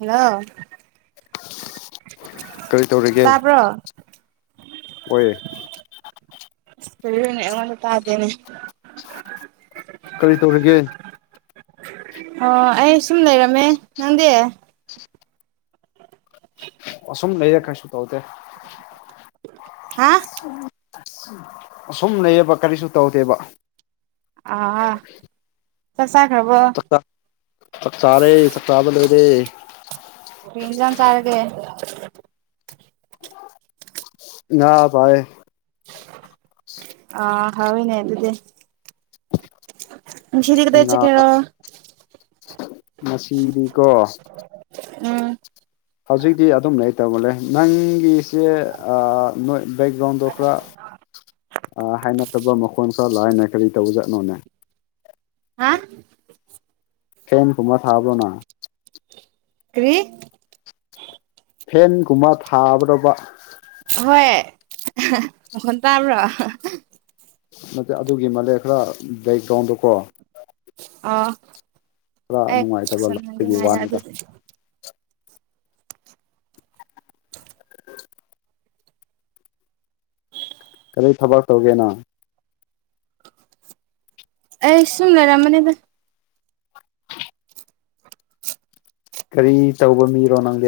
hello ꯀꯔꯤ ꯇꯧꯔꯤꯒꯦ ꯇꯥꯕ꯭ꯔꯣ ꯍꯣꯌ ꯑꯦ [unintelligible] ꯀꯔꯤ ꯇꯧꯔꯤꯒꯦ ꯑꯣ ꯑꯩ ꯁꯨꯝ ꯂꯩꯔꯝꯃꯦ ꯅꯪꯗꯤ ꯑ ꯁꯨꯝ ꯂꯔ ꯀꯥꯏꯁꯨꯨ ꯀꯧ ꯇ ꯍꯥ ꯑꯁꯨꯝ ꯂꯩꯌꯦꯕ ꯀꯔꯤꯁꯨ ꯇꯧꯗꯦꯕ ꯑꯥ ꯆꯥꯛ ꯆꯈꯔ꯭ꯕꯣ ꯆꯥꯛ ꯆꯥꯛ ꯆꯔꯦ ꯆꯥꯛ ꯆꯥꯕꯥ ꯂꯣꯏꯔꯦ ꯍꯦꯟꯖꯥꯡ ꯆꯔꯥꯒꯦ ꯉ ꯄꯥꯏ ꯑ ꯍꯥꯎꯅꯦ ꯑꯗꯨ ꯑꯗꯨꯗꯤ ꯉꯁꯤꯗꯤ ꯀꯗꯥꯏ ꯉ ꯆꯠꯀꯦꯔꯣ ꯃꯁꯤꯗꯤꯀꯣ ꯎꯝ ꯍꯧꯖꯤꯛꯇꯤ ꯑꯗꯨꯝ ꯂꯩꯇꯃꯅꯦ ꯅꯪꯒꯤꯁꯦ ꯅꯣꯏ ꯕꯦꯛꯒ꯭ꯔꯥꯎꯟꯗꯣ ꯈꯔ ꯑ ꯍꯥꯏꯅꯗꯕ ꯃꯈꯣꯟ ꯈꯔ ꯂꯥꯏꯅꯦ ꯀꯔꯤ ꯇꯧꯕ ꯆꯠꯅꯣꯅꯦ ꯍꯥ ꯐꯦꯟ ꯀꯨꯝꯕ ꯊꯕ꯭ꯔꯣꯅ ꯀ꯭ꯔꯤ ꯐꯦꯟꯒꯨꯝꯕ ꯊꯥꯕ꯭ꯔꯕ ꯍꯣꯏ [unintelligible] ꯅꯠꯇꯦ ꯑꯗꯨꯒꯤ ꯃꯥꯂꯦ ꯈꯔ ꯕꯦꯛꯒ꯭ꯔꯥꯎꯟꯗꯀꯣ ꯑ ꯈꯔ ꯑꯦ ꯅꯨꯡꯉꯥꯏꯇꯕ ꯂꯥꯛꯄꯒꯤ ꯌꯥ ꯋꯥꯅꯤꯗ ꯑꯗꯨꯗꯤ ꯀꯔꯤꯏ ꯊꯕꯛ ꯇꯧꯒꯦꯅꯣ ꯑꯦ ꯁꯨꯝꯅꯔꯥꯃꯅꯦꯗ ꯀꯔꯤ ꯇꯧꯕ ꯃꯤꯔꯣ ꯅꯪꯒꯤ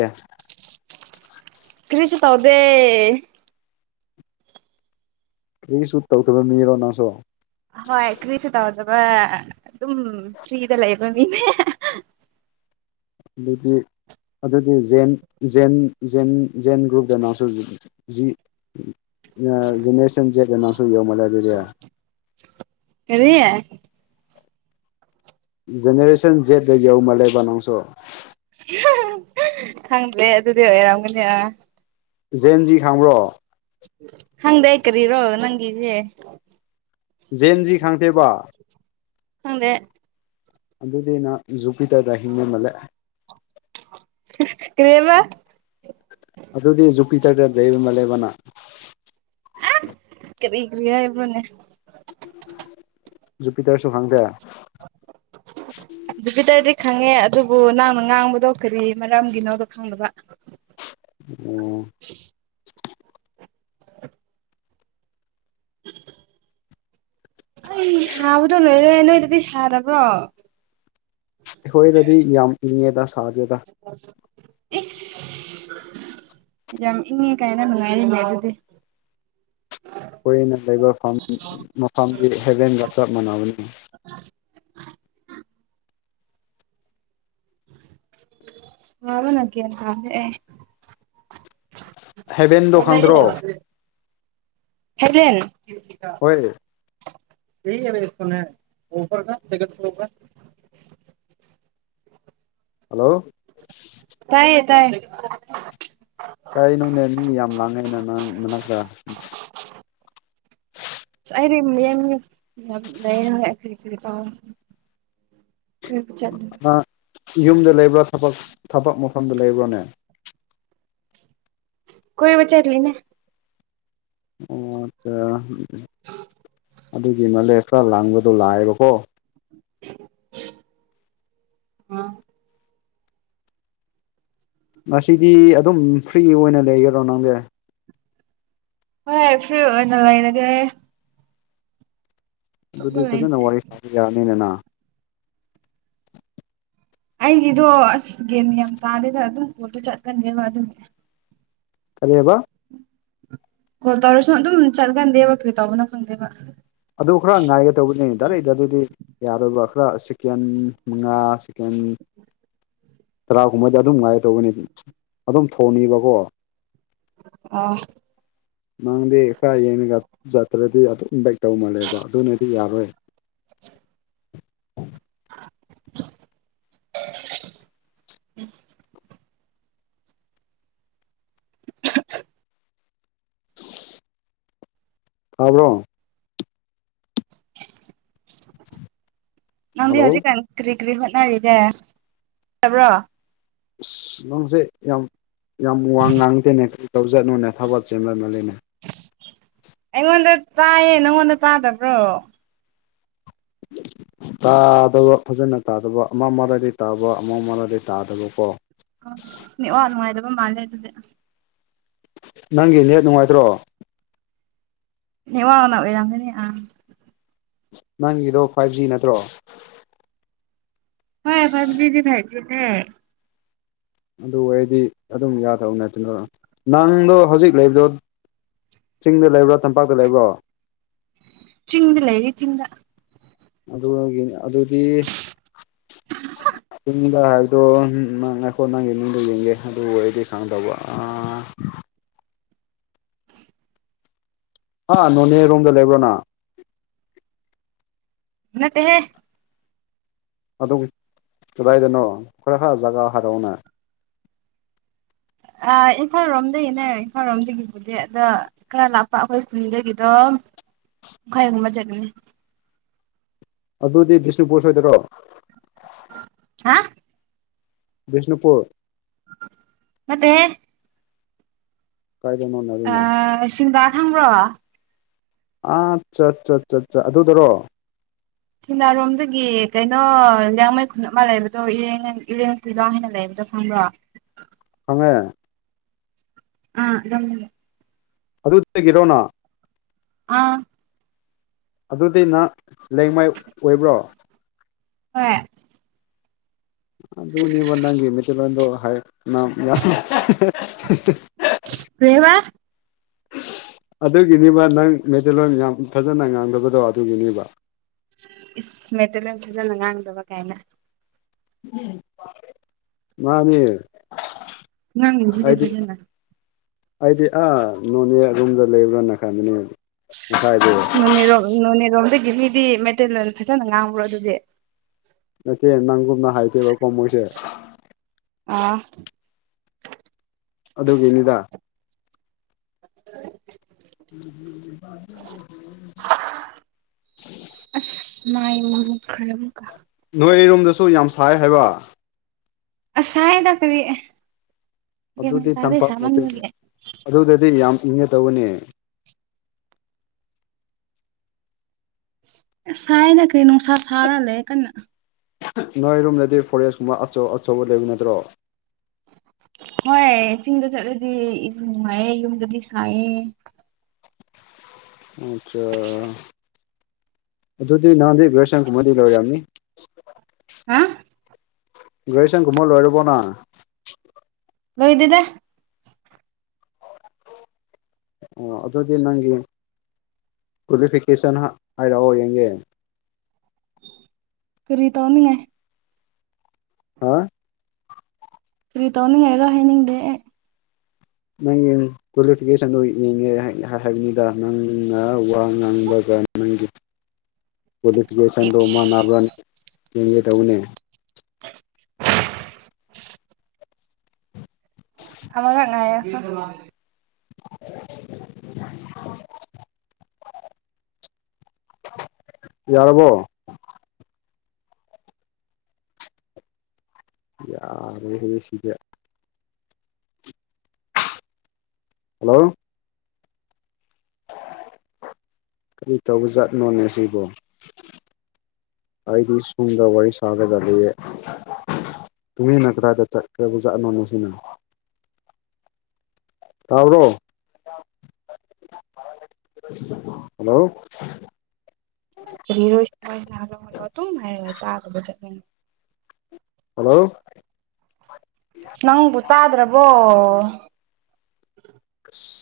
ꯀ꯭ꯔꯤꯁ ꯇꯥꯎꯗꯦ ꯀꯒꯤꯁꯨ ꯇꯧꯗꯕ ꯃꯤꯔꯣ ꯅꯁꯨ ꯍꯣꯏ ꯀ꯭ꯔꯤꯁꯨꯦ ꯇꯧꯖꯕ ꯑꯗꯨꯝ ꯐ꯭ꯔꯤꯗ ꯂꯩꯕ ꯃꯤꯅꯦ ꯑꯗꯒꯤ ꯑꯗꯨꯗꯤ ꯖꯦꯟꯖꯦꯟꯖꯦꯟ ꯖꯦꯟ ꯒ꯭ꯔꯨꯞꯇꯅꯁꯨ ꯖꯤ ꯖꯦꯅꯦꯔꯦꯁꯟ ꯖꯦꯠ ꯑꯅꯥꯁꯨ ꯌꯧꯃꯜꯂꯦ ꯑꯗꯨꯗꯤ ꯀꯔꯤ ꯖꯦꯅꯦꯔꯦꯁꯟ ꯖꯦꯗ ꯌꯧꯃꯜꯂꯦꯕ ꯅꯪꯁꯨ ꯈꯪꯗ꯭ꯔꯦ ꯑꯗꯨꯗꯤ ꯑꯣꯏꯔꯝꯒꯅꯤ ꯖꯦꯟꯖꯤ ꯈꯥꯡꯕ꯭ꯔꯣ ꯍꯪꯗꯏꯀꯔꯤꯔꯣ ꯅꯪꯗꯦ ꯖꯦꯟꯖꯤ ꯈꯥꯡꯗꯦꯕ ꯍꯗꯦ ꯑꯗꯨꯗꯤꯅ ꯖꯨꯄꯤꯇꯔꯗ ꯍꯤꯡꯉꯃꯜꯂꯦ ꯀ꯭ꯔꯦꯃ ꯑꯗꯨꯗꯤ ꯖꯄꯤ ꯇꯗ ꯃ ꯂꯩꯦꯕꯅ ꯑ ꯏ ꯀꯔꯤ ꯏꯒꯔꯤ ꯏ꯭ꯔꯅꯦ ꯖꯨꯄꯤꯇꯔꯁꯨ ꯈꯪꯗꯦ [inaudible] ꯖꯨꯄꯤꯇꯔꯗꯤ ꯈꯪꯉꯦ ꯑꯗꯨꯕꯨ ꯅꯪꯅ ꯉꯥꯡꯕꯗꯣ ꯀꯔꯤ ꯃꯔꯝꯒꯤꯅꯣꯗꯣ ꯈꯪꯗꯕ [inaudible] ꯑꯣꯝ ꯍ [inaudible] ꯑꯩ ꯁꯥꯕꯗꯣ ꯂꯣꯏꯔꯣꯏ ꯅꯣꯏꯗꯗꯤ ꯁꯥꯗꯕ꯭ꯔꯣ ꯑꯩꯈꯣꯏꯗꯗꯤ ꯌꯥꯝ ꯏꯪꯉꯦꯗ ꯁꯥꯔꯖꯦꯗ ꯏꯁ ꯌꯥꯝ ꯏꯪꯉꯦ ꯀꯥꯏꯅ ꯅꯨꯡꯉꯥꯏꯔꯤꯃꯦ ꯑꯗꯨꯗꯤ ꯀꯨꯏꯅ ꯂꯩꯕ ꯃꯐꯝꯗꯤ ꯍꯦꯕꯦꯟꯒ ꯆꯞ ꯃꯥꯟꯅꯕꯅꯤ ꯋꯥꯕꯅ ꯀꯦ ꯇ ꯑꯦ ꯍꯦꯚꯦꯟꯗꯣ ꯈꯪꯗ꯭ꯔꯣ ꯍꯦꯚꯦꯟ ꯍꯣꯏ ꯊ ꯁꯅ ꯑꯣꯐꯔ ꯀ ꯒꯠ ꯐ꯭ꯂꯣꯔ ꯍꯜꯂꯣ ꯇꯌꯦ ꯇꯥꯏꯌꯦ ꯀꯩꯅꯣꯅꯦ ꯃꯤ ꯌꯥꯝ ꯂꯥꯡꯉꯦꯅ ꯅꯪ ꯃꯅꯥꯛꯛꯇ [inaudible] ꯑ ꯑꯩꯗꯤ ꯌꯦ ꯂꯩꯔꯔꯤ ꯀꯔꯤ ꯇꯧ ꯀꯣꯏꯕꯨ ꯆꯠ ꯌꯨꯝꯗ ꯂꯩꯕ꯭ꯔꯥ ꯊꯕꯛ ꯊꯕꯛ ꯃꯐꯝꯗ ꯂꯩꯕ꯭ꯔꯣꯅꯦ ꯀꯣꯏ ꯆꯦꯔꯤꯅꯦ ꯑꯣ ꯑꯠꯆꯥ ꯑꯗꯨꯒꯤ ꯃꯂꯦꯛ ꯈꯔ ꯂꯥꯡꯕꯗꯣ ꯂꯥꯛꯑꯦꯕꯀꯣ ꯑ ꯉꯁꯤꯗꯤ ꯑꯗꯨꯝ ꯐ꯭ꯔꯤ ꯑꯣꯏꯅ ꯂꯩꯈꯔꯣ ꯅꯪꯁ ꯍꯣꯏ ꯐ꯭ꯔꯤ ꯑꯣꯏꯅ ꯂꯩꯔꯒꯦ ꯑꯇꯣꯞꯄ ꯑꯗꯨꯗꯤ ꯐꯖꯅ ꯂꯩꯇꯦ ꯋꯥꯔꯤ ꯁꯥꯕ ꯌꯥꯔꯅꯤꯅꯅ ꯑꯩꯒꯤꯗꯣ ꯑꯁ ꯌꯦꯒꯦꯟ ꯌꯥꯝ ꯇꯥꯗꯦꯗ ꯑꯗꯨꯝ ꯄꯣꯠꯇꯣ ꯆꯠꯀꯅꯦꯕ ꯑꯗꯨꯝ ꯀꯔꯤꯕ ꯀꯣꯜ ꯇꯧꯔꯁꯨ ꯑꯗꯨꯝ ꯆꯠꯒꯟꯗꯦꯕ ꯀꯩ ꯇꯧꯕꯅ ꯈꯪꯗꯦꯕ ꯑꯗꯨ ꯈꯔ ꯉꯥꯏꯒꯦ ꯇꯧꯕꯅꯤ ꯗꯥꯔꯩꯗ ꯑꯗꯨꯗꯤ ꯌꯥꯔꯣꯏꯕ ꯈꯔ ꯆꯤꯀꯦꯟ ꯃꯉꯥ ꯆꯤꯀꯦꯟ ꯇꯔꯥꯒꯨꯝꯕꯗꯤ ꯑꯗꯨꯝ ꯉꯥꯏ ꯇꯧꯕꯅꯤ ꯑꯗꯨꯝ ꯊꯣꯡꯅꯤꯕꯀꯣ ꯑꯥ ꯅꯪꯗꯤ ꯈꯔ ꯌꯦꯡꯉꯒ ꯆꯠꯇ꯭ꯔꯗꯤ ꯑꯗꯨ ꯏꯟꯚꯥꯏꯠ ꯇꯧ ꯃꯥꯜꯂꯦꯕ ꯑꯗꯨꯅꯗꯤ ꯌꯥꯔꯣꯏ ꯎꯝ ꯊꯥꯕ꯭ꯔꯣ ꯅꯪꯗꯤ ꯍꯜꯂꯣ ꯍꯧꯖꯤꯛꯀꯥꯟ ꯀꯔꯤ ꯀꯔꯤ ꯍꯣꯠꯅꯔꯤꯒꯦꯕ꯭ꯔꯣ ꯑꯁ ꯅꯪꯁꯦ ꯌꯥꯝ ꯌꯥꯝ ꯋꯥ ꯉꯥꯡꯗꯦꯅꯦ ꯀꯔꯤ ꯇꯧꯖꯠꯅꯣꯅꯦ ꯊꯕꯛ ꯆꯦꯟꯍꯕ ꯂꯩꯅꯦ ꯑꯩꯉꯣꯟꯗ ꯇꯥꯏꯌꯦ ꯅꯪꯉꯣꯟꯗ ꯇꯥꯗꯕ꯭ꯔꯣ [unintelligible] ꯇꯥꯗꯕ ꯐꯖꯅ ꯇꯥꯗꯕ ꯑꯃ ꯃꯔꯥꯗ ꯇꯥꯕ ꯑꯃ ꯃꯔꯗꯤ ꯇꯥꯗꯕꯀꯣ ꯑ ꯏꯁꯅꯤꯋꯥ ꯅꯨꯡꯉꯥꯏꯗꯕ ꯃꯥꯜꯂꯦ ꯑꯗꯨꯗꯤ ꯅꯪꯒꯤ ꯅꯦꯠ ꯅꯨꯡꯉꯥꯏꯇ꯭ꯔꯣ ꯏ ꯋꯥꯅ ꯑꯣꯏꯔꯝꯅꯤ ꯅꯪꯒꯤꯗꯣ ꯐꯥꯏꯚ ꯖꯤ ꯅꯠꯇ꯭ꯔꯣ ꯍꯣꯏ ꯐꯕꯤꯗꯤ ꯍꯥꯏꯥꯏꯁꯤꯅꯦ ꯑꯗꯨ ꯑꯣꯏꯗꯤ ꯑꯗꯨꯝ ꯌꯥꯗꯕ ꯅꯠꯇꯅ ꯅꯪꯗꯣ ꯍꯧꯖꯤꯛ ꯂꯩꯕꯗꯣ ꯆꯤꯡꯗ ꯂꯩꯕ꯭ꯔꯣ ꯇꯝꯄꯥꯛꯇ ꯂꯩꯕ꯭ꯔꯣ ꯆꯤꯡꯗ ꯂꯩꯔꯤ ꯆꯤꯡꯗ ꯑꯗꯨꯒꯤꯅꯤ ꯑꯗꯨꯗꯤ ꯁꯨꯝ ꯂꯥ ꯍꯥꯏꯕꯗꯣ ꯅꯪ ꯑꯩꯈꯣꯏ ꯅꯪꯒꯤ ꯃꯤꯗ ꯌꯦꯡꯒꯦ ꯑꯗꯨꯕꯨ ꯑꯩꯗꯤ ꯈꯪꯗꯕ ꯍꯥ ꯅꯣꯅꯦ ꯔꯣꯝꯗ ꯂꯩꯕ꯭ꯔꯣꯅ ꯃꯠꯇꯦ ꯍꯦ ꯑꯗꯨ ꯀꯗꯥꯏꯗꯅꯣ ꯈꯔ ꯈꯔ ꯖꯒꯥ ꯍꯥꯏꯔꯛꯑꯣꯅ ꯑ ꯏꯝꯐꯥꯜꯔꯣꯝꯗꯒꯤꯅꯦ ꯏꯝꯐꯥꯜ ꯂꯣꯝꯗꯒꯤꯕꯨꯗꯤ ꯑꯗ ꯈꯔ ꯂꯥꯛꯄ ꯑꯩꯈꯣꯏ ꯈꯨꯟꯗꯒꯤꯗꯣ ꯃꯈꯥꯏꯒꯨꯝꯕ ꯆꯠꯅꯤ ꯑꯗꯨꯗꯤ ꯕꯤꯁꯅꯨꯄꯨꯔ ꯁꯣꯏꯗꯔꯣ ꯍꯥ ꯕꯤꯁꯅꯨꯄꯨꯔ ꯃꯦ ꯀꯥꯏꯗ ꯃꯣꯅ ꯁꯤꯡꯒꯥ ꯊꯪꯕ꯭ꯔꯣ ꯑꯠꯆꯥ ꯑꯠꯆꯥ ꯑꯠ ꯑꯠ ꯑꯗꯨꯗꯔꯣ ꯁꯦꯟꯅꯥꯔꯣꯝꯗꯒꯤ ꯀꯩꯅꯣ ꯌꯥꯡꯃꯩ ꯈꯨꯟ ꯑꯃ ꯂꯩꯕꯗꯣ ꯏꯔꯦꯡ ꯏꯔꯦꯡ ꯀꯨꯂꯥꯎ ꯍꯥꯏꯅ ꯂꯩꯕꯗꯣ ꯈꯪꯕ꯭ꯔꯣ ꯐꯉꯃꯦ ꯑꯥ ꯑꯗꯨꯝ ꯑꯗꯨꯒꯤꯔꯣꯅ ꯑꯥ ꯑꯗꯨꯗꯤ ꯅꯍꯥꯛ ꯂꯩꯦꯡꯃꯥꯏ ꯑꯣꯏꯕ꯭ꯔꯣ ꯑ ꯑꯗꯨ ꯑꯗꯨꯅꯤꯕ ꯅꯪꯒꯤ ꯃꯦꯊꯜꯗꯣ ꯍꯥꯏ ꯌꯥ ꯀꯦꯕ ꯑꯗꯨꯒꯤꯅꯦꯕ ꯅꯪ ꯃꯦꯗꯜꯂꯣꯟ ꯌꯥꯝ ꯐꯖꯅ ꯉꯥꯡꯗꯕꯗꯣ ꯑꯗꯨꯒꯤꯅꯦꯕ ꯏꯁ ꯃꯦꯇꯜ ꯌꯥꯝ ꯐꯖꯅ ꯉꯥꯡꯗꯕ ꯀꯥꯏꯅ ꯃꯥꯅꯤ ꯑꯩꯗꯤ ꯅꯪꯁꯤꯗꯕꯖ ꯑꯩꯗꯤ ꯑꯥ ꯅꯣꯅꯦ ꯑꯗꯨꯨꯝꯗ ꯂꯩꯕ꯭ꯔꯥꯅ ꯈꯟꯕꯅꯦ ꯉꯥꯏꯗ ꯅꯣꯅꯦꯔꯣꯝ ꯅꯣꯅꯦꯔꯣꯝꯗꯒꯤ ꯃꯤꯗꯤ ꯃꯦꯇꯔꯤ ꯐꯖꯅ ꯉꯥꯡꯕ꯭ꯔꯣ ꯑꯗꯨꯗꯤ ꯅꯠꯇꯦ ꯅꯪꯒꯨꯝꯅ ꯍꯥꯏꯗꯦꯕ ꯀꯣꯃꯣꯏꯁꯦ ꯑꯥ ꯑꯗꯨꯒꯤꯅꯤꯗ ꯎ ꯎꯝ ꯑꯁ ꯃꯥꯏ ꯃ ꯈꯔꯨ ꯀ ꯅꯣꯏ ꯑꯩꯔꯣꯝꯗꯁꯨ ꯌꯥꯝ ꯁꯥꯏ ꯍꯥꯏꯕ ꯑꯁꯥꯏꯅ ꯀꯔꯤꯃ ꯑꯗꯨꯗꯤ ꯇꯗꯦ ꯇꯝꯄꯥꯛ ꯁꯃꯅ ꯅꯠꯇꯦ ꯃꯦ ꯑꯗꯨꯗꯗꯤ ꯌꯥꯝ ꯏꯪꯉꯦ ꯇꯧꯕꯅꯦ ꯑ ꯁꯥꯏꯅ ꯀꯔꯤ ꯅꯨꯡꯁꯥ ꯁꯥꯔꯂꯦ ꯀꯟꯅ ꯅꯣꯏꯔꯣꯝꯗꯗꯤ ꯐꯣꯔꯦꯁ ꯀꯨꯝꯕ ꯑꯆꯧ ꯑꯆꯧꯕ ꯂꯩꯕ ꯅꯠꯇ꯭ꯔꯣ ꯍꯣꯏ ꯆꯤꯡꯗ ꯆꯠꯂꯗꯤ ꯌꯥꯝ ꯅꯨꯡꯉꯥꯏꯌꯦ ꯌꯨꯝꯗꯗꯤ ꯁꯥꯏꯌꯦ ꯑꯆꯥ ꯑꯗꯨꯗꯨꯗꯤ ꯅꯍꯥꯟꯗꯤ [unintelligible] ꯍꯥ ꯒ꯭ꯔꯦꯖꯁꯟꯒꯨꯝꯕ ꯂꯣꯏꯔꯕꯣ ꯅ ꯂꯣꯏꯗꯦꯗ ꯑꯣ ꯑꯗꯨꯗꯤ ꯅꯪꯒꯤ ꯀ꯭ꯋꯥꯂꯤꯐꯤꯀꯦꯁꯟ ꯍꯥꯏꯔꯛꯑꯣ ꯌꯦꯡꯒꯦ ꯀꯔꯤ ꯇꯧꯅꯤꯡꯉꯥꯢ ꯍꯥ ꯀꯔꯤ ꯇꯧꯅꯤꯡꯉꯥꯏꯔꯣ ꯍꯥꯏꯅꯤꯡꯗꯦ ꯑꯦ ꯅꯪꯒꯤ ꯀ꯭ꯋꯥꯂꯤꯐꯤꯀꯦꯁꯟꯗꯨ ꯌꯦꯡꯒꯦ ꯍꯥꯏꯕꯅꯤꯗ ꯅꯪꯅ ꯋꯥ ꯉꯥꯡꯕꯒ ꯅꯪꯒꯤ ꯑꯩ ꯀ꯭ꯋꯥꯂꯤꯐꯤꯀꯦꯁꯟꯗꯣ ꯃꯥꯟꯅꯕ꯭ꯔ ꯌꯦꯡꯒꯦ ꯇꯧꯅꯦ [inaudible] [unintelligible] [inaudible] ꯌꯥꯔꯕꯣ ꯌꯥꯔꯦꯍꯦ ꯁꯤꯗꯤ ꯍꯜꯂꯣ ꯀꯔꯤ ꯇꯧꯕ ꯖꯥꯠꯅꯣꯅꯦ ꯁꯤꯕꯣ ꯑꯩꯗꯤ ꯁꯣꯝꯗ ꯋꯥꯔꯤ ꯁꯥꯒꯗꯕ ꯇꯨꯃꯤꯅ ꯀꯗꯥꯏꯗ ꯆꯠꯈ꯭ꯔꯕꯖꯠꯅꯣꯅꯣ ꯁꯤꯅ ꯇꯥꯕ꯭ꯔꯣ ꯍꯜꯂꯣ [unintelligible] ꯍꯜꯂꯣ ꯅꯪꯕꯨ ꯇꯥꯗ꯭ꯔꯕꯣ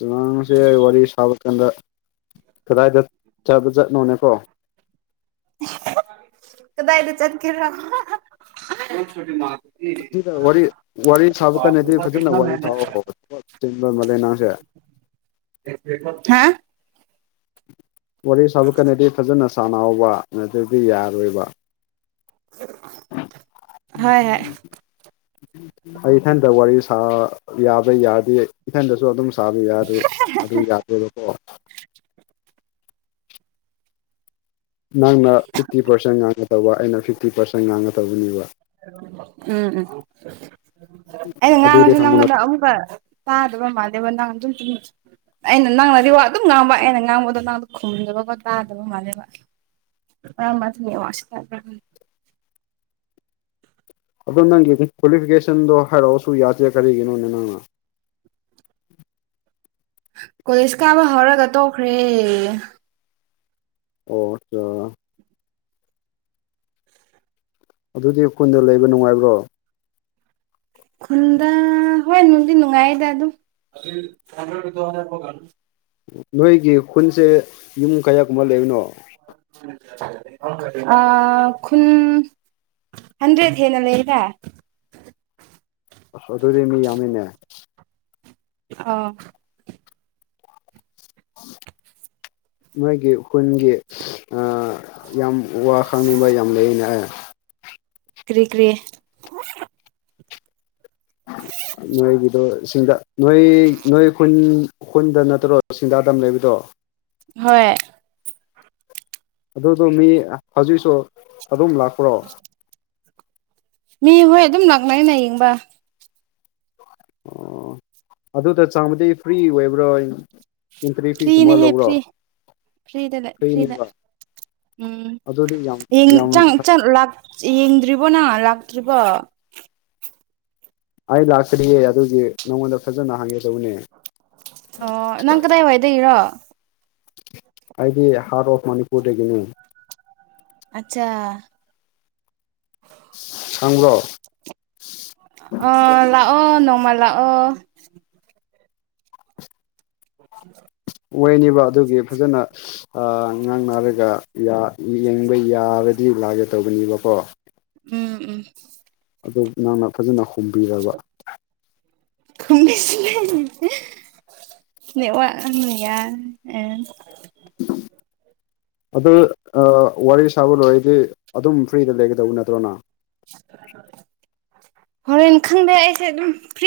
ꯅꯪꯁꯦ ꯋꯥꯔꯤ ꯁꯥꯕ ꯀꯥꯟꯗ ꯀꯗꯥꯏꯗ ꯆꯥꯕ ꯆꯠꯅꯣꯅꯦꯀꯣ ꯀꯗꯥꯏꯗꯤ ꯆꯠꯀꯦꯔ [inaudible] ꯁꯤꯗ ꯋꯥꯔꯤ ꯋꯥꯔꯤ ꯁꯥꯕ ꯀꯥꯟꯟꯅꯗꯤ ꯐꯖꯅ ꯋꯥꯔꯤ ꯁꯥꯎꯕ ꯊꯕꯛ ꯆꯤꯟꯕ ꯃꯥꯜꯂꯦ ꯅꯡꯁꯦ ꯍꯥ ꯋꯥꯔꯤ ꯁꯥꯕꯀꯥꯟꯗꯗꯤ ꯐꯖꯅ ꯁꯥꯟꯅꯍꯧꯕ ꯅꯠꯇ꯭ꯔꯗꯤ ꯌꯥꯔꯣꯏꯕ ꯍꯣꯏ ꯍꯣꯏ [inaudible] ꯑꯩ ꯏꯊꯟꯇ ꯋꯥꯔꯤ ꯁꯥ ꯌꯥꯕ ꯌꯥꯔꯗꯤ ꯏꯊꯟꯗꯁꯨ ꯑꯗꯨꯝ ꯁꯥꯕ ꯌꯥꯗꯦ ꯑꯗꯨ ꯌꯥꯗꯦꯕꯀꯣ [inaudible] ꯅꯪꯅ ꯐꯤꯐꯇꯤ ꯄꯥꯔꯁꯦꯟ ꯉꯥꯡꯒ ꯇꯧꯕ ꯑꯩꯅ ꯐꯤꯐꯇꯤ ꯄꯥꯔꯁꯦꯟ ꯉꯥꯡꯒ ꯇꯧꯕꯅꯦꯕ ꯎꯝ ꯎꯝ ꯑꯩꯅ ꯑꯗꯨꯗꯤ ꯉꯥꯡꯉꯁꯨ ꯈꯪꯕ ꯅꯪꯉꯣꯟꯗ ꯅꯠꯇ꯭ꯔꯣ ꯑꯃꯨꯛꯀ ꯇꯥꯗꯕ ꯃꯥꯜꯂꯦꯕ ꯅꯪ ꯑꯗꯨꯝ ꯇꯨꯝ ꯑꯩꯅ ꯅꯪꯅꯗꯤ ꯋꯥ ꯑꯗꯨꯝ ꯉꯥꯡꯕ ꯑꯩꯅ ꯉꯥꯡꯕꯗꯣ ꯅꯪꯗꯣ ꯈꯨꯝꯗꯕꯀꯣ ꯇꯥꯗꯕ ꯃꯥꯜꯂꯦꯕ [unintelligible] ꯑꯗꯣ ꯅꯪꯒꯤ ꯀ꯭ꯋꯥꯂꯤꯐꯤꯀꯦꯁꯟꯗꯣ ꯍꯥꯏꯔꯛꯑꯁꯨ ꯌꯥꯗꯦ ꯀꯔꯤꯒꯤꯅꯣꯅꯦ ꯅꯪꯅ ꯀꯣꯂꯦꯖ ꯀꯥꯕ ꯍꯧꯔꯒ ꯇꯣꯛꯈ꯭ꯔꯦ ꯑꯣ ꯆꯥ ꯑꯗꯨꯗꯤ ꯈꯨꯨꯟꯗ ꯂꯩꯕ ꯅꯨꯡꯉꯥꯏꯕ꯭ꯔꯣ ꯈꯨꯟꯗ ꯍꯣꯏ ꯅꯨꯡꯗꯤ ꯅꯨꯡꯉꯥꯏꯌꯦꯗ ꯑꯗꯨꯝ ꯅꯣꯏꯒꯤ ꯈꯨꯟꯁꯦ ꯌꯨꯝ ꯀꯌꯥ ꯀꯨꯝꯕ ꯂꯩꯕꯅꯣ ꯑꯥ ꯈꯨꯟ ꯍꯗ꯭ꯔꯦꯗ ꯍꯦꯟꯅ ꯂꯩꯌꯦꯗ ꯑꯁ ꯑꯗꯨꯗꯤ ꯃꯤ ꯌꯥꯝꯃꯤꯅꯦ ꯑꯥꯎ [inaudible] ꯅꯣꯏꯒꯤ ꯈꯨꯟꯒꯤ ꯑ ꯌꯥꯝ ꯋꯥ ꯈꯪꯅꯤꯡꯕ ꯌꯥꯝ ꯂꯩꯅꯦ ꯀ꯭ꯔꯤ ꯀ꯭ꯔꯤ ꯅꯣꯏꯒꯤꯗꯣ ꯁꯤꯡꯗ ꯅꯣꯏ ꯅꯣꯏ ꯈꯨꯟ ꯈꯨꯟꯗ ꯅꯠꯇ꯭ꯔꯣ ꯁꯤꯡꯗꯥ ꯗꯥꯝ ꯂꯩꯕꯗꯣ ꯍꯣꯏ ꯑꯗꯨꯗꯣ ꯃꯤ ꯍꯧꯖꯤꯛꯁꯨ ꯑꯗꯨꯝ ꯂꯥꯛꯄ꯭ꯔꯣ ꯃꯤ ꯍꯣꯏ ꯑꯗꯨꯝ ꯂꯥꯛꯅꯩꯅ ꯌꯦꯡꯕ ꯑꯣ ꯑꯗꯨꯗ ꯆꯥꯃꯗꯤ ꯐ꯭ꯔꯤ ꯑꯣꯏꯕ꯭ꯔꯣ ꯑꯦꯟꯇ꯭ꯔꯤ ꯐꯤꯒꯨꯝꯕ ꯐ꯭ꯔꯤꯅꯦꯍꯦ ꯂꯧꯕ꯭ꯔꯣ ꯐ꯭ꯔꯤ ꯐ꯭ꯔꯤꯗ ꯂꯩ ꯐ꯭ꯔꯤ ꯂꯩ ꯐ꯭ꯔꯤꯅꯤꯕ ꯑꯗꯨꯗꯤ ꯌꯥꯝ ꯎꯝ ꯌꯥꯝ ꯆꯪ ꯆꯪ ꯂꯥꯛ ꯌꯦꯡꯗ꯭ꯔꯤꯕꯣ ꯅꯪ ꯂꯥꯛꯇ꯭ꯔꯤꯕꯣ ꯑꯩ ꯂꯥꯛꯇ꯭ꯔꯤꯌꯦ ꯑꯗꯨꯒꯤ ꯅꯪꯉꯣꯟꯗ ꯐꯖꯅ ꯍꯥꯡꯒꯦ ꯇꯧꯕꯅꯦ ꯑꯣ ꯅꯪ ꯀꯗꯥꯏ ꯋꯥꯏꯗ ꯏꯔꯣ ꯑꯩꯗꯤ ꯍꯥꯔꯣꯐ ꯃꯅꯤꯄꯨꯔꯗꯒꯤꯅꯤ ꯑꯆꯥ ꯈꯪꯕꯔꯣ ꯑ ꯂꯥꯛꯑꯣ ꯅꯣꯡꯃꯥ ꯂꯥꯛꯑꯣ ꯑꯣ ꯑꯣꯏꯅꯤꯕ ꯑꯗꯨꯒꯤ ꯐꯖꯅ ꯉꯥꯡꯅꯔꯒ ꯌꯦꯡꯕ ꯌꯥꯔꯗꯤ ꯂꯥꯛꯒꯦ ꯇꯧꯕꯅꯦꯕꯀꯣ ꯎꯝ ꯎꯝ ꯑꯗꯨꯗ ꯅꯪꯅ ꯐꯖꯅ ꯍꯨꯝꯕꯤꯔꯕ ꯈꯣꯡꯕꯤꯁꯤꯅꯦ ꯅ ꯋꯥꯥꯛ [unintelligible] ꯑꯗꯨ ꯋꯥꯔꯤ ꯁꯥꯕ ꯂꯣꯏꯔꯗꯤ ꯑꯗꯨꯝ ꯐ꯭ꯔꯤꯗ ꯂꯩꯒꯗꯧꯕ ꯅꯠꯇ꯭ꯔꯣꯅ ꯍꯣꯔꯦꯟ ꯈꯪꯗꯦ ꯑꯩꯁꯦ ꯑꯗꯨꯝ ꯐ꯭ꯔꯤ